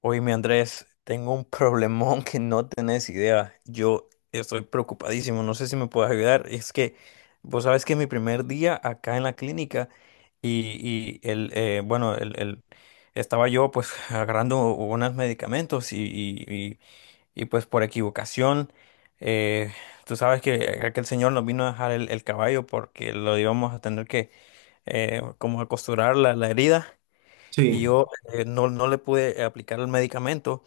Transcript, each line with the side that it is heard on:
left: Oye, mi Andrés, tengo un problemón que no tenés idea. Yo estoy preocupadísimo, no sé si me puedes ayudar. Es que vos sabes que es mi primer día acá en la clínica y el, bueno, estaba yo pues agarrando unos medicamentos y, y, pues por equivocación, eh, tú sabes que aquel señor nos vino a dejar el caballo porque lo íbamos a tener que como a costurar la herida. Y
right: Sí,
left: yo, no, no le pude aplicar el medicamento,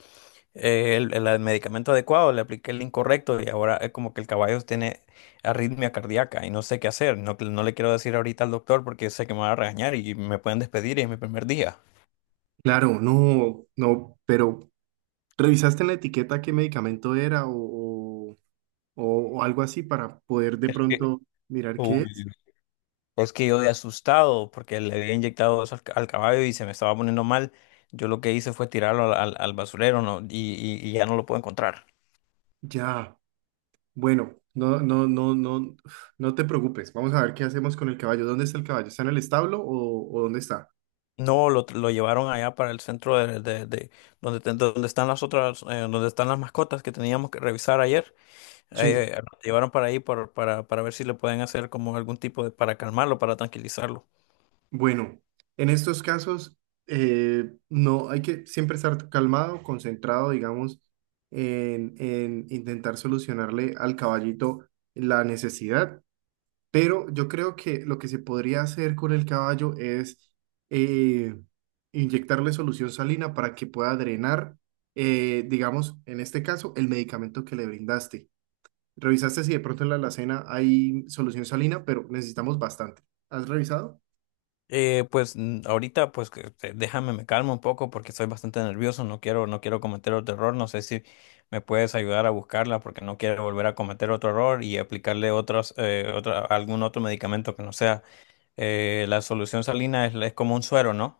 left: el medicamento adecuado. Le apliqué el incorrecto y ahora es como que el caballo tiene arritmia cardíaca y no sé qué hacer. No, no le quiero decir ahorita al doctor porque sé que me va a regañar y me pueden despedir y es mi primer día.
right: claro, no, no, pero ¿revisaste en la etiqueta qué medicamento era o, o algo así para poder de pronto mirar qué
left: Uy.
right: es?
left: Es que yo de asustado porque le había inyectado eso al caballo y se me estaba poniendo mal. Yo lo que hice fue tirarlo al basurero, ¿no? Y, y ya no lo puedo encontrar.
right: Ya, bueno, no, te preocupes, vamos a ver qué hacemos con el caballo. ¿Dónde está el caballo? ¿Está en el establo o dónde está?
left: No, lo llevaron allá para el centro de donde, donde están las otras, donde están las mascotas que teníamos que revisar ayer.
right: Sí,
left: Lo llevaron para ahí para ver si le pueden hacer como algún tipo de, para calmarlo, para tranquilizarlo.
right: bueno, en estos casos no hay que siempre estar calmado, concentrado, digamos, en intentar solucionarle al caballito la necesidad. Pero yo creo que lo que se podría hacer con el caballo es eh, inyectarle solución salina para que pueda drenar, digamos, en este caso, el medicamento que le brindaste. Revisaste si de pronto en la alacena hay solución salina, pero necesitamos bastante. ¿Has revisado?
left: Pues mm, ahorita, pues que déjame, me calmo un poco porque estoy bastante nervioso, no quiero, no quiero cometer otro error. No sé si me puedes ayudar a buscarla porque no quiero volver a cometer otro error y aplicarle otros, algún otro medicamento que no sea. La solución salina es como un suero, ¿no?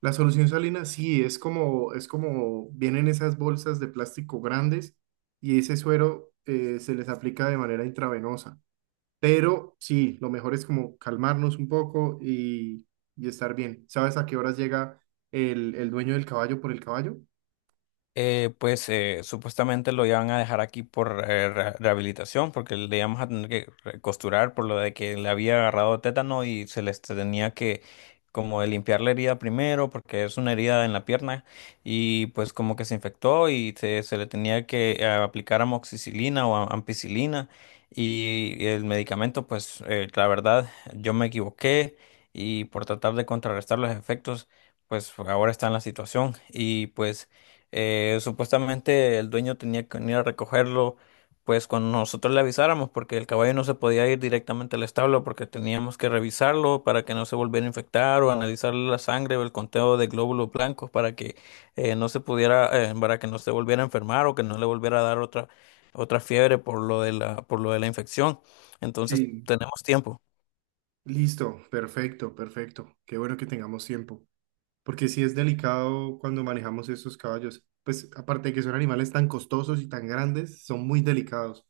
right: La solución salina sí es como vienen esas bolsas de plástico grandes y ese suero se les aplica de manera intravenosa. Pero sí, lo mejor es como calmarnos un poco y estar bien. ¿Sabes a qué horas llega el dueño del caballo por el caballo?
left: Supuestamente lo iban a dejar aquí por rehabilitación, porque le íbamos a tener que costurar por lo de que le había agarrado tétano y se les tenía que como de limpiar la herida primero, porque es una herida en la pierna, y pues como que se infectó y se le tenía que aplicar amoxicilina o ampicilina, y el medicamento, pues la verdad, yo me equivoqué y por tratar de contrarrestar los efectos, pues ahora está en la situación y pues... Supuestamente el dueño tenía que venir a recogerlo, pues cuando nosotros le avisáramos, porque el caballo no se podía ir directamente al establo, porque teníamos que revisarlo para que no se volviera a infectar o analizar la sangre o el conteo de glóbulos blancos para que no se pudiera, para que no se volviera a enfermar o que no le volviera a dar otra otra fiebre por lo de la por lo de la infección. Entonces
right: Sí.
left: tenemos tiempo.
right: Listo, perfecto, perfecto. Qué bueno que tengamos tiempo. Porque sí es delicado cuando manejamos estos caballos. Pues aparte de que son animales tan costosos y tan grandes, son muy delicados.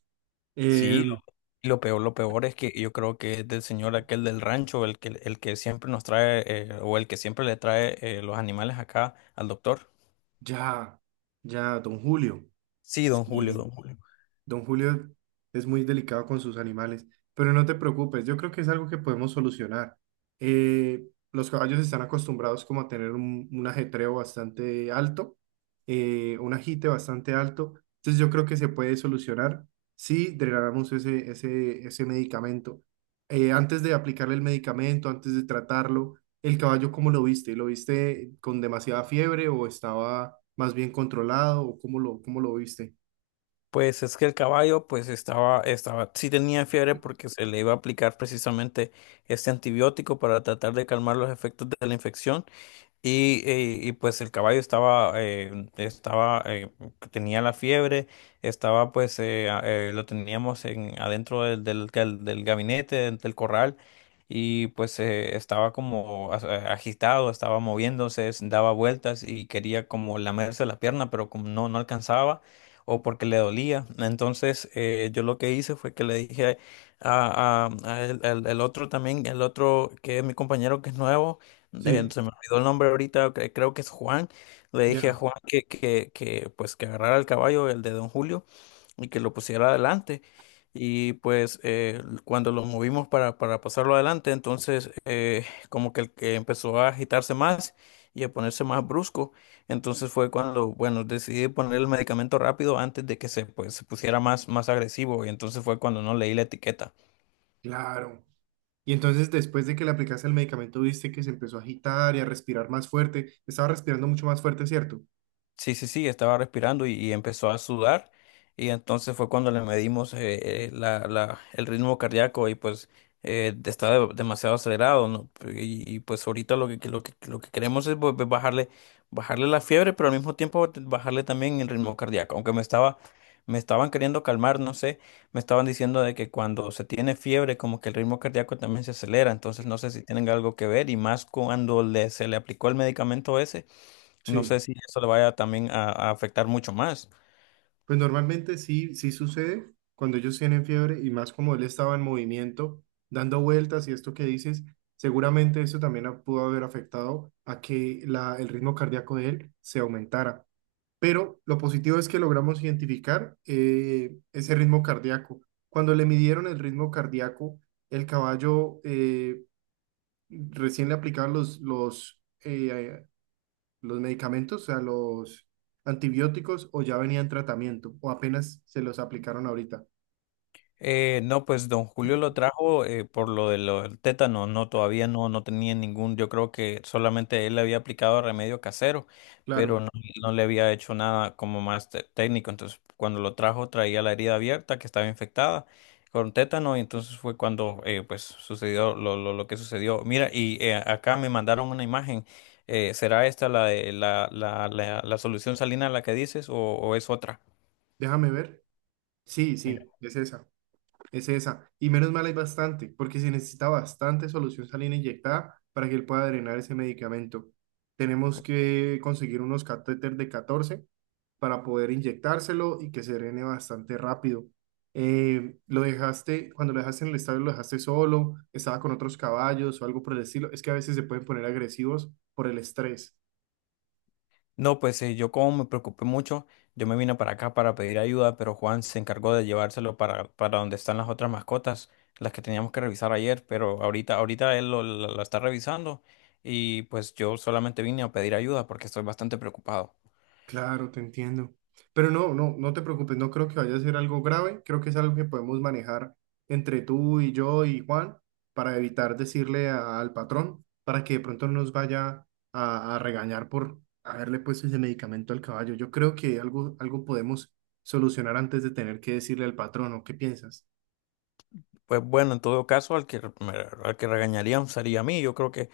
left: Sí,
right: Em,
left: y lo peor, lo peor es que yo creo que es del señor aquel del rancho, el que siempre nos trae, o el que siempre le trae los animales acá al doctor.
right: ya, ya, don Julio.
left: Sí, don Julio,
right: Sí.
left: don Julio.
right: Don Julio es muy delicado con sus animales, pero no te preocupes, yo creo que es algo que podemos solucionar. Los caballos están acostumbrados como a tener un ajetreo bastante alto, un agite bastante alto, entonces yo creo que se puede solucionar si drenamos ese medicamento. Antes de aplicarle el medicamento, antes de tratarlo, el caballo, ¿cómo lo viste? ¿Lo viste con demasiada fiebre o estaba más bien controlado o cómo cómo lo viste?
left: Pues es que el caballo, pues estaba, estaba, sí tenía fiebre porque se le iba a aplicar precisamente este antibiótico para tratar de calmar los efectos de la infección. Y pues el caballo estaba, tenía la fiebre, estaba pues, lo teníamos en, adentro del gabinete, del corral, y pues estaba como agitado, estaba moviéndose, se daba vueltas y quería como lamerse la pierna, pero como no, no alcanzaba, o porque le dolía. Entonces yo lo que hice fue que le dije a, a- a el otro también, el otro que es mi compañero que es nuevo, eh,
right: Sí,
left: se me olvidó el nombre ahorita, creo que es Juan. Le dije a
right: ya.
left: Juan que, pues que agarrara el caballo, el de don Julio, y que lo pusiera adelante. Y pues cuando lo movimos para pasarlo adelante, entonces como que el que empezó a agitarse más y a ponerse más brusco. Entonces fue cuando, bueno, decidí poner el medicamento rápido antes de que se, pues, se pusiera más, más agresivo. Y entonces fue cuando no leí la etiqueta.
right: Claro. Y entonces después de que le aplicaste el medicamento, viste que se empezó a agitar y a respirar más fuerte. Estaba respirando mucho más fuerte, ¿cierto?
left: Sí, sí, sí, estaba respirando y empezó a sudar y entonces fue cuando le medimos el ritmo cardíaco y pues está demasiado acelerado, ¿no? Y, y pues ahorita lo que, lo que, lo que queremos es pues, bajarle, bajarle la fiebre, pero al mismo tiempo bajarle también el ritmo cardíaco, aunque me estaba, me estaban queriendo calmar, no sé, me estaban diciendo de que cuando se tiene fiebre como que el ritmo cardíaco también se acelera. Entonces no sé si tienen algo que ver y más cuando le, se le aplicó el medicamento ese, no sé
right: Sí.
left: si eso le vaya también a afectar mucho más.
right: Pues normalmente sí, sí sucede cuando ellos tienen fiebre y más como él estaba en movimiento, dando vueltas y esto que dices, seguramente eso también pudo haber afectado a que el ritmo cardíaco de él se aumentara. Pero lo positivo es que logramos identificar ese ritmo cardíaco. Cuando le midieron el ritmo cardíaco, el caballo... recién le aplicaban los medicamentos, o sea, los antibióticos, o ya venían tratamiento, o apenas se los aplicaron ahorita.
left: No, pues don Julio lo trajo por lo de lo del tétano. No, todavía no, no tenía ningún, yo creo que solamente él le había aplicado remedio casero, pero
right: Claro,
left: no, no le había hecho nada como más técnico. Entonces, cuando lo trajo traía la herida abierta que estaba infectada con tétano, y entonces fue cuando pues sucedió lo que sucedió. Mira, y acá me mandaron una imagen. ¿Será esta la, de- la solución salina la que dices o es otra?
right: déjame ver. Sí,
left: Mira,
right: sí, es esa, es esa. Y menos mal hay bastante, porque se necesita bastante solución salina inyectada para que él pueda drenar ese medicamento. Tenemos que conseguir unos catéteres de 14 para poder inyectárselo y que se drene bastante rápido. Lo dejaste, cuando lo dejaste en el estadio, lo dejaste solo, estaba con otros caballos o algo por el estilo. Es que a veces se pueden poner agresivos por el estrés.
left: no, pues yo como me preocupé mucho, yo me vine para acá para pedir ayuda, pero Juan se encargó de llevárselo para donde están las otras mascotas, las que teníamos que revisar ayer. Pero ahorita, ahorita él lo, la la está revisando y pues yo solamente vine a pedir ayuda porque estoy bastante preocupado.
right: Claro, te entiendo. Pero no te preocupes, no creo que vaya a ser algo grave, creo que es algo que podemos manejar entre tú y yo y Juan para evitar decirle al patrón para que de pronto no nos vaya a regañar por haberle puesto ese medicamento al caballo. Yo creo que algo, algo podemos solucionar antes de tener que decirle al patrón, ¿o qué piensas?
left: Pues bueno, en todo caso, al que, al que regañarían sería a mí. Yo creo que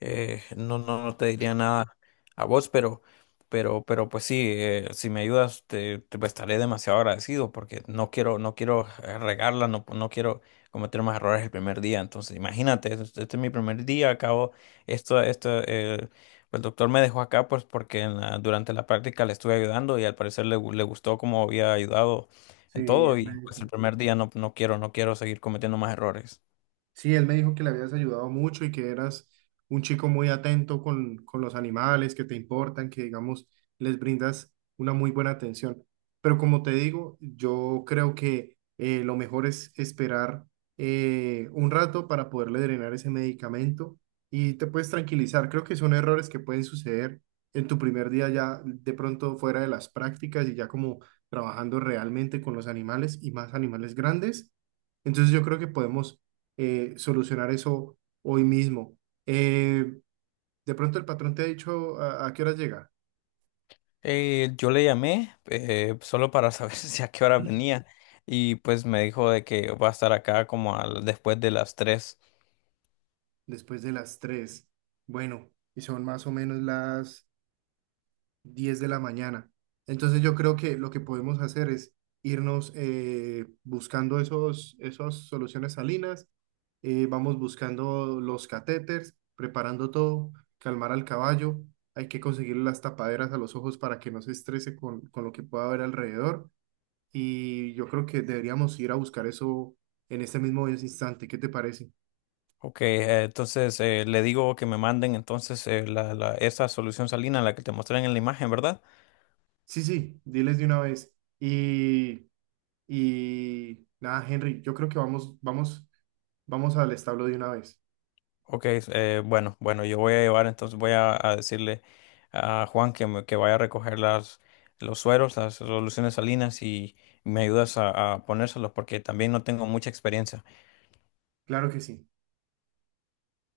left: no, no, no te diría nada a vos, pero pues sí, si me ayudas, te pues, estaré demasiado agradecido porque no quiero, no quiero regarla, no, no quiero cometer más errores el primer día. Entonces, imagínate, este, es mi primer día, acabo, esto, pues, el doctor me dejó acá pues porque en durante la práctica le estuve ayudando y al parecer le, le gustó cómo había ayudado
right: Sí,
left: en todo.
right: el
left: Y pues el
right: médico.
left: primer día no, no quiero, no quiero seguir cometiendo más errores.
right: Sí, él me dijo que le habías ayudado mucho y que eras un chico muy atento con los animales, que te importan, que digamos, les brindas una muy buena atención. Pero como te digo, yo creo que lo mejor es esperar un rato para poderle drenar ese medicamento y te puedes tranquilizar. Creo que son errores que pueden suceder en tu primer día ya de pronto fuera de las prácticas y ya como trabajando realmente con los animales y más animales grandes. Entonces yo creo que podemos solucionar eso hoy mismo. Eh, de pronto el patrón te ha dicho a qué horas llega.
left: Yo le llamé solo para saber si a qué hora venía y pues me dijo de que va a estar acá como después de las tres.
right: Después de las 3. Bueno, y son más o menos las 10 de la mañana. Entonces yo creo que lo que podemos hacer es irnos buscando esas soluciones salinas, vamos buscando los catéteres, preparando todo, calmar al caballo, hay que conseguirle las tapaderas a los ojos para que no se estrese con lo que pueda haber alrededor. Y yo creo que deberíamos ir a buscar eso en este mismo instante. ¿Qué te parece?
left: Ok, entonces le digo que me manden entonces esa solución salina, la que te mostré en la imagen, ¿verdad?
right: Sí, sí, diles de una vez. Y, y nada, Henry, yo creo que vamos, vamos, vamos al establo de una vez.
left: Ok, bueno, bueno, yo voy a llevar, entonces voy a decirle a Juan que vaya a recoger las, los sueros, las soluciones salinas, y me ayudas a ponérselos porque también no tengo mucha experiencia.
right: Claro que sí.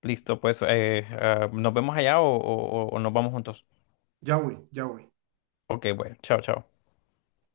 left: Listo, pues nos vemos allá o, o nos vamos juntos.
right: Ya voy, ya voy.
left: Ok, bueno, chao, chao.